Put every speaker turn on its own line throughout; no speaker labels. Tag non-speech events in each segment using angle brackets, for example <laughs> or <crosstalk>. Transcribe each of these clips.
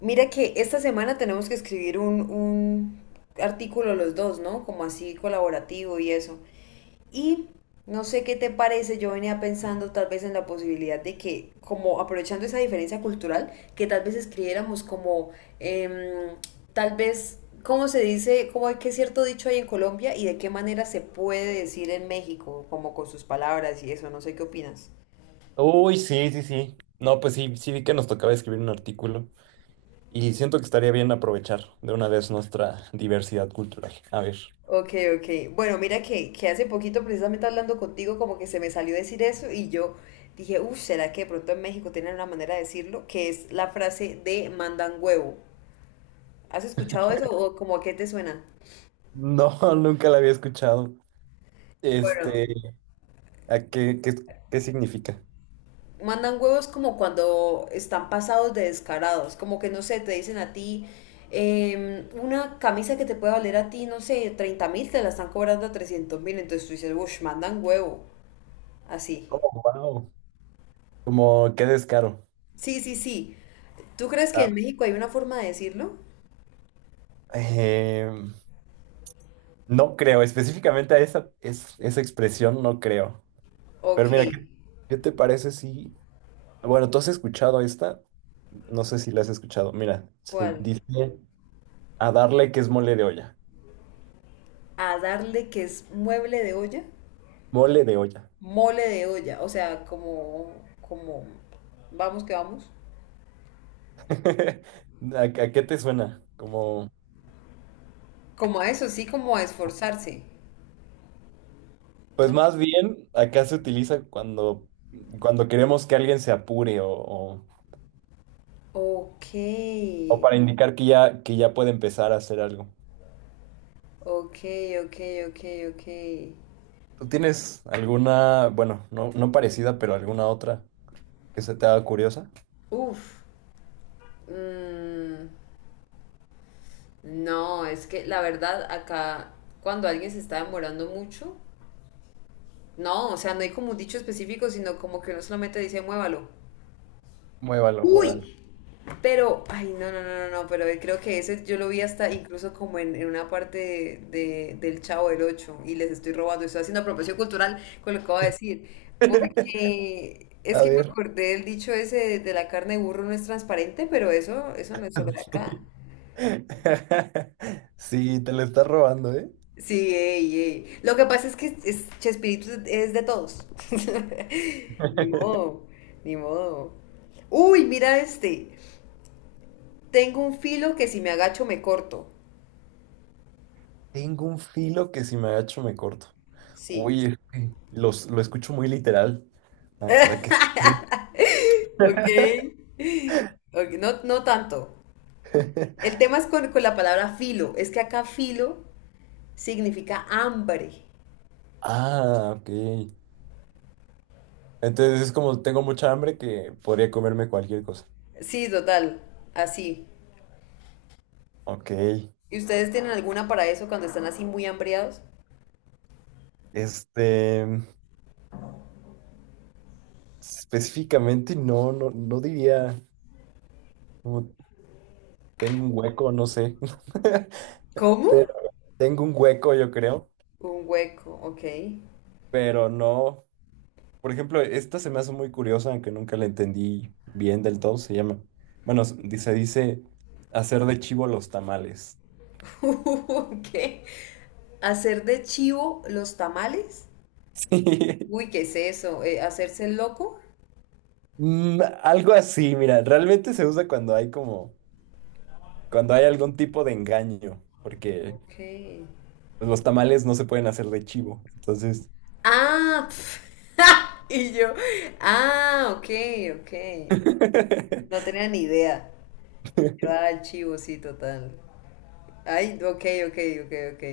Mira que esta semana tenemos que escribir un artículo los dos, ¿no? Como así colaborativo y eso. Y no sé qué te parece, yo venía pensando tal vez en la posibilidad de que, como aprovechando esa diferencia cultural, que tal vez escribiéramos como, em, tal vez, ¿cómo se dice? ¿Cómo hay que cierto dicho hay en Colombia y de qué manera se puede decir en México, como con sus palabras y eso? No sé qué opinas.
Uy, sí, sí, sí. No, pues sí, sí vi que nos tocaba escribir un artículo y siento que estaría bien aprovechar de una vez nuestra diversidad cultural. A ver.
Ok, ok. Bueno, mira que hace poquito, precisamente hablando contigo, como que se me salió decir eso y yo dije, uff, ¿será que de pronto en México tienen una manera de decirlo? Que es la frase de mandan huevo. ¿Has escuchado eso o como a qué te suena?
No, <laughs> nunca la había escuchado.
Bueno,
Este, ¿A qué, qué significa?
mandan huevos como cuando están pasados de descarados, como que no sé, te dicen a ti una camisa que te puede valer a ti, no sé, 30.000, te la están cobrando a 300 mil, entonces tú dices, uff, mandan huevo, así.
Oh, wow. Como qué descaro.
Sí, sí, sí. ¿Tú crees que en
Ah,
México hay una forma de decirlo?
eh, no creo, específicamente a esa, esa expresión no creo.
Ok,
Pero mira, qué te parece si... Bueno, ¿tú has escuchado esta? No sé si la has escuchado. Mira, se
¿cuál?
dice... A darle que es mole de olla.
A darle que es mueble de olla,
Mole de olla.
mole de olla, o sea, como, vamos que vamos.
<laughs> ¿A qué te suena? Como,
Como a eso, sí, como a esforzarse,
pues
¿no?
más bien acá se utiliza cuando, cuando queremos que alguien se apure o
Ok,
o para indicar que ya puede empezar a hacer algo.
ok, ok, ok, ok.
¿Tú tienes alguna, bueno, no, no parecida, pero alguna otra que se te haga curiosa?
Uf, mm, no, es que la verdad acá, cuando alguien se está demorando mucho, no, o sea, no hay como un dicho específico, sino como que uno solamente dice muévalo.
Muévalo, muévalo.
¡Uy! Pero, ay, no, no, no, no, no, pero creo que ese yo lo vi hasta incluso como en una parte del Chavo del Ocho y les estoy robando, estoy haciendo apropiación cultural con lo que voy a decir, porque
<laughs>
es
A
que me
ver.
acordé del dicho ese de la carne de burro no es transparente, pero eso no es solo de acá.
<laughs> Sí, te lo estás robando, ¿eh?
Sí, ey, ey. Lo que pasa es que Chespirito es de todos. <laughs> Ni modo, ni modo. Uy, mira este. Tengo un filo que si me agacho me corto.
Tengo un filo que si me agacho me corto.
Sí.
Uy, es que lo escucho muy literal. Ah, ¿a qué?
<laughs> Ok. Ok, no, no tanto.
<laughs>
El tema es con la palabra filo. Es que acá filo significa hambre.
Ah, ok. Entonces es como tengo mucha hambre que podría comerme cualquier cosa.
Sí, total. Así.
Ok.
¿Y ustedes tienen alguna para eso cuando están así muy hambreados?
Este, específicamente no, no, no diría como tengo un hueco, no sé. <laughs>
¿Cómo?
Pero tengo un hueco, yo creo.
Un hueco, ok.
Pero no. Por ejemplo, esta se me hace muy curiosa, aunque nunca la entendí bien del todo. Se llama. Bueno, dice hacer de chivo los tamales.
<laughs> Ok. Hacer de chivo los tamales. Uy,
<laughs>
¿qué es eso? ¿Hacerse el loco?
Mm, algo así, mira, realmente se usa cuando hay como, cuando hay algún tipo de engaño, porque
Ok.
pues, los tamales no se pueden hacer de chivo, entonces.
Ah, <laughs> y yo, ah, ok, ok. No
<laughs>
tenía ni idea. Yo, el chivo, sí, total. Ay, ok, ok, ok, ok.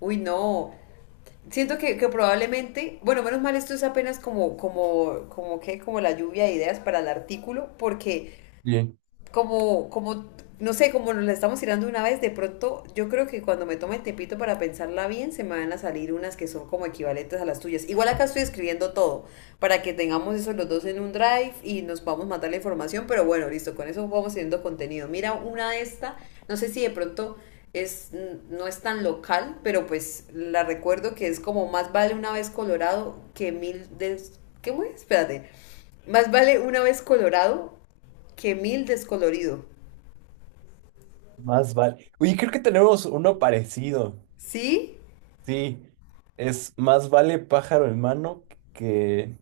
Uy, no. Siento que probablemente, bueno, menos mal esto es apenas como, como la lluvia de ideas para el artículo, porque
Bien.
como, como, no sé, como nos la estamos tirando una vez, de pronto yo creo que cuando me tome el tiempito para pensarla bien, se me van a salir unas que son como equivalentes a las tuyas. Igual acá estoy escribiendo todo, para que tengamos eso los dos en un drive y nos vamos a matar la información, pero bueno, listo, con eso vamos teniendo contenido. Mira una de esta, no sé si de pronto es, no es tan local, pero pues la recuerdo que es como más vale una vez Colorado que mil de... ¿Qué fue? Espérate. Más vale una vez Colorado que mil descolorido.
Más vale. Oye, creo que tenemos uno parecido.
Sí,
Sí, es más vale pájaro en mano que...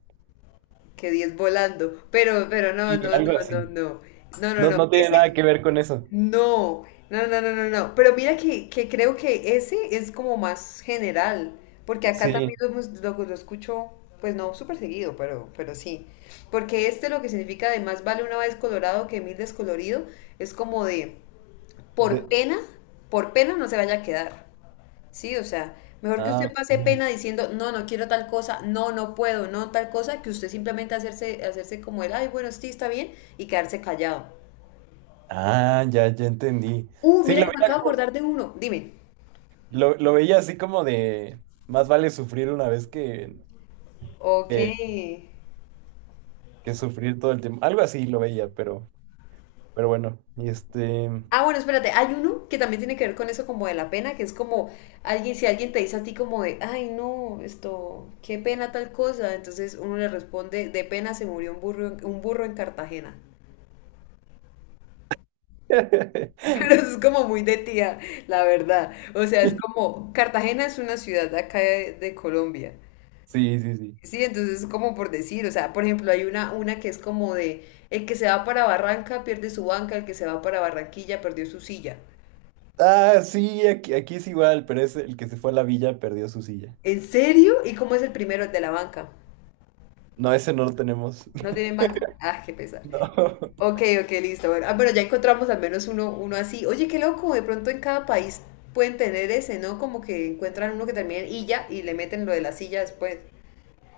que diez volando. Pero no,
Sí,
no,
algo
no, no,
así.
no. No, no,
No,
no.
no tiene nada que
Ese,
ver con eso.
no. No, no, no, no, no. Pero mira que creo que ese es como más general. Porque acá
Sí.
también lo escucho, pues no súper seguido, pero sí. Porque este lo que significa de más vale una vez colorado que mil descolorido es como de por
de-
pena, por pena no se vaya a quedar. Sí, o sea, mejor que
Ah,
usted pase
ok.
pena diciendo, no, no quiero tal cosa, no, no puedo, no tal cosa, que usted simplemente hacerse como el, ay, bueno, sí, está bien, y quedarse callado.
Ah, ya, ya entendí.
Uh,
Sí,
mira
lo
que me
veía.
acabo de acordar de uno, dime.
Lo veía así como de, más vale sufrir una vez
Ok.
que, que sufrir todo el tiempo. Algo así lo veía, pero bueno, y este...
Ah, bueno, espérate, hay uno que también tiene que ver con eso como de la pena, que es como si alguien te dice a ti como de, ay, no, esto, qué pena tal cosa, entonces uno le responde, de pena se murió un burro en Cartagena. <laughs>
<laughs>
Pero es como muy de tía, la verdad. O sea, es como, Cartagena es una ciudad de acá de Colombia.
Sí, sí, sí.
Sí, entonces es como por decir, o sea, por ejemplo, hay una que es como de, el que se va para Barranca pierde su banca, el que se va para Barranquilla perdió su silla.
Ah, sí, aquí es igual, pero es el que se fue a la villa perdió su silla.
¿En serio? ¿Y cómo es el primero, el de la banca?
No, ese no lo tenemos.
¿No
<laughs>
tienen banca? Ah, qué pesar.
No.
Ok, ok, listo. Bueno, ah, bueno, ya encontramos al menos uno, uno así. Oye, qué loco, de pronto en cada país pueden tener ese, ¿no? Como que encuentran uno que termina en illa y le meten lo de la silla después.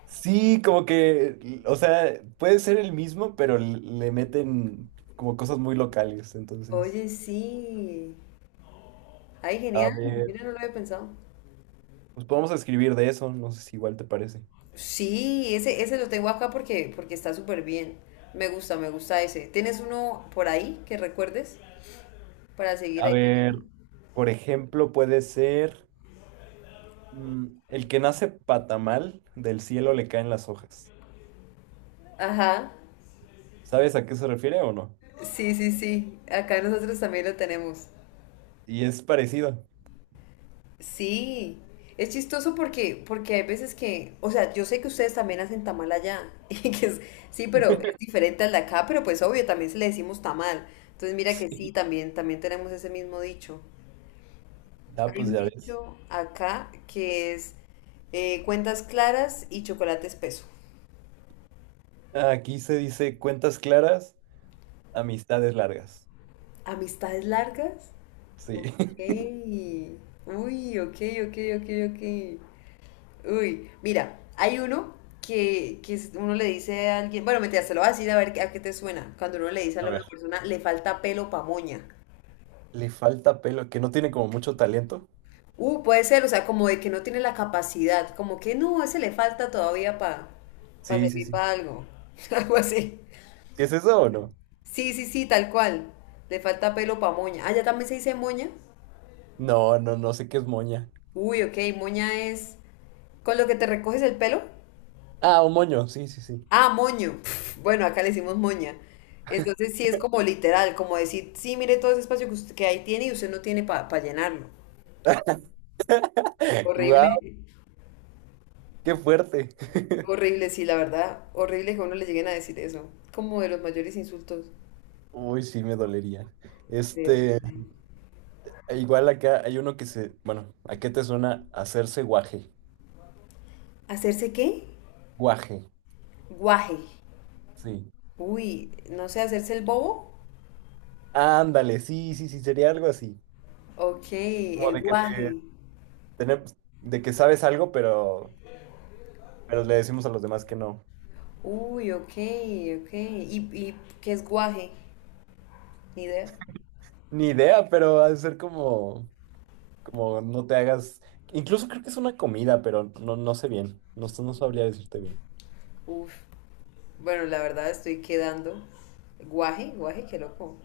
Sí, como que, o sea, puede ser el mismo, pero l- le meten como cosas muy locales. Entonces,
Oye, sí. Ay,
a
genial.
ver,
Mira, no lo había pensado.
pues podemos escribir de eso, no sé si igual te parece.
Sí, ese lo tengo acá porque está súper bien. Me gusta ese. ¿Tienes uno por ahí que recuerdes para seguir
A
ahí?
ver, por ejemplo, puede ser el que nace patamal, del cielo le caen las hojas.
Ajá.
¿Sabes a qué se refiere o no?
Sí, sí, sí. Acá nosotros también lo tenemos.
Y es parecido.
Sí. Es chistoso porque hay veces que, o sea, yo sé que ustedes también hacen tamal allá, <laughs> sí, pero es diferente al de acá, pero pues obvio, también se le decimos tamal. Entonces mira que sí, también tenemos ese mismo dicho.
Ah,
Hay
pues
un
ya ves.
dicho acá que es cuentas claras y chocolate espeso.
Aquí se dice cuentas claras, amistades largas.
¿Amistades largas?
Sí.
Ok.
<laughs>
Uy, ok, ok, ok, ok. Uy, mira, hay uno uno le dice a alguien, bueno, mentira, se lo voy a decir a ver a qué te suena. Cuando uno le dice a
A
una
ver.
persona, le falta pelo pa' moña.
Le falta pelo, que no tiene como mucho talento.
Puede ser, o sea, como de que no tiene la capacidad, como que no, ese le falta todavía para
Sí, sí,
servir
sí.
para algo. <laughs> Algo así.
¿Sí es eso o no?
Sí, sí, sí, tal cual. Le falta pelo pa' moña. Ah, ya también se dice moña.
No, no, no sé qué es moña.
Uy, ok, moña es con lo que te recoges el pelo.
Ah, un moño, sí, sí, sí.
Ah, moño. <laughs> Bueno, acá le decimos moña. Entonces sí es como literal, como decir, sí, mire todo ese espacio que, usted, que ahí tiene y usted no tiene para llenarlo.
<laughs>
Horrible,
¡Guau! ¡Qué fuerte! <laughs>
horrible, sí, la verdad, horrible que a uno le lleguen a decir eso. Como de los mayores insultos.
Uy, sí, me dolería.
Sí,
Este.
horrible.
E Igual acá hay uno que se, bueno, ¿a qué te suena hacerse guaje?
¿Hacerse qué?
Guaje,
Guaje.
sí.
Uy, no sé, hacerse el bobo.
Ándale, sí, sí, sí, sería algo así.
Ok,
Como
el
de que te,
guaje.
tenemos- de que sabes algo, pero le decimos a los demás que no.
Uy, ok, ok. ¿Y qué es guaje? Ni idea.
Ni idea, pero ha de ser como, como no te hagas. Incluso creo que es una comida, pero no, no sé bien. No, no sabría decirte bien.
Uf. Bueno, la verdad estoy quedando. Guaje, guaje, qué loco.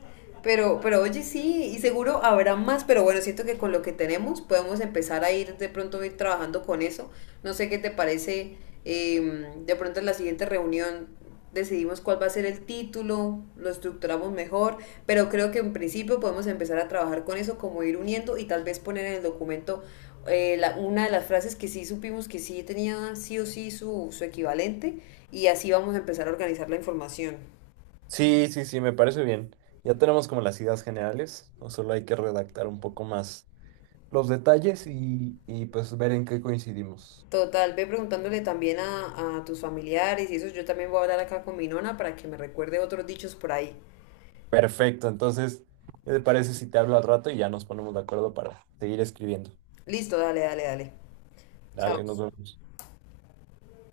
Pero oye, sí, y seguro habrá más, pero bueno, siento que con lo que tenemos podemos empezar a ir de pronto a ir trabajando con eso. No sé qué te parece, de pronto en la siguiente reunión decidimos cuál va a ser el título, lo estructuramos mejor, pero creo que en principio podemos empezar a trabajar con eso, como ir uniendo y tal vez poner en el documento una de las frases que sí supimos que sí tenía sí o sí su equivalente y así vamos a empezar a organizar la información.
Sí, sí, sí, me parece bien. Ya tenemos como las ideas generales, o solo hay que redactar un poco más los detalles y pues ver en qué coincidimos.
Total, ve preguntándole también a tus familiares y eso, yo también voy a hablar acá con mi nona para que me recuerde otros dichos por ahí.
Perfecto, entonces, ¿qué te parece si te hablo al rato y ya nos ponemos de acuerdo para seguir escribiendo?
Listo, dale, dale, dale. Chao.
Dale, nos vemos.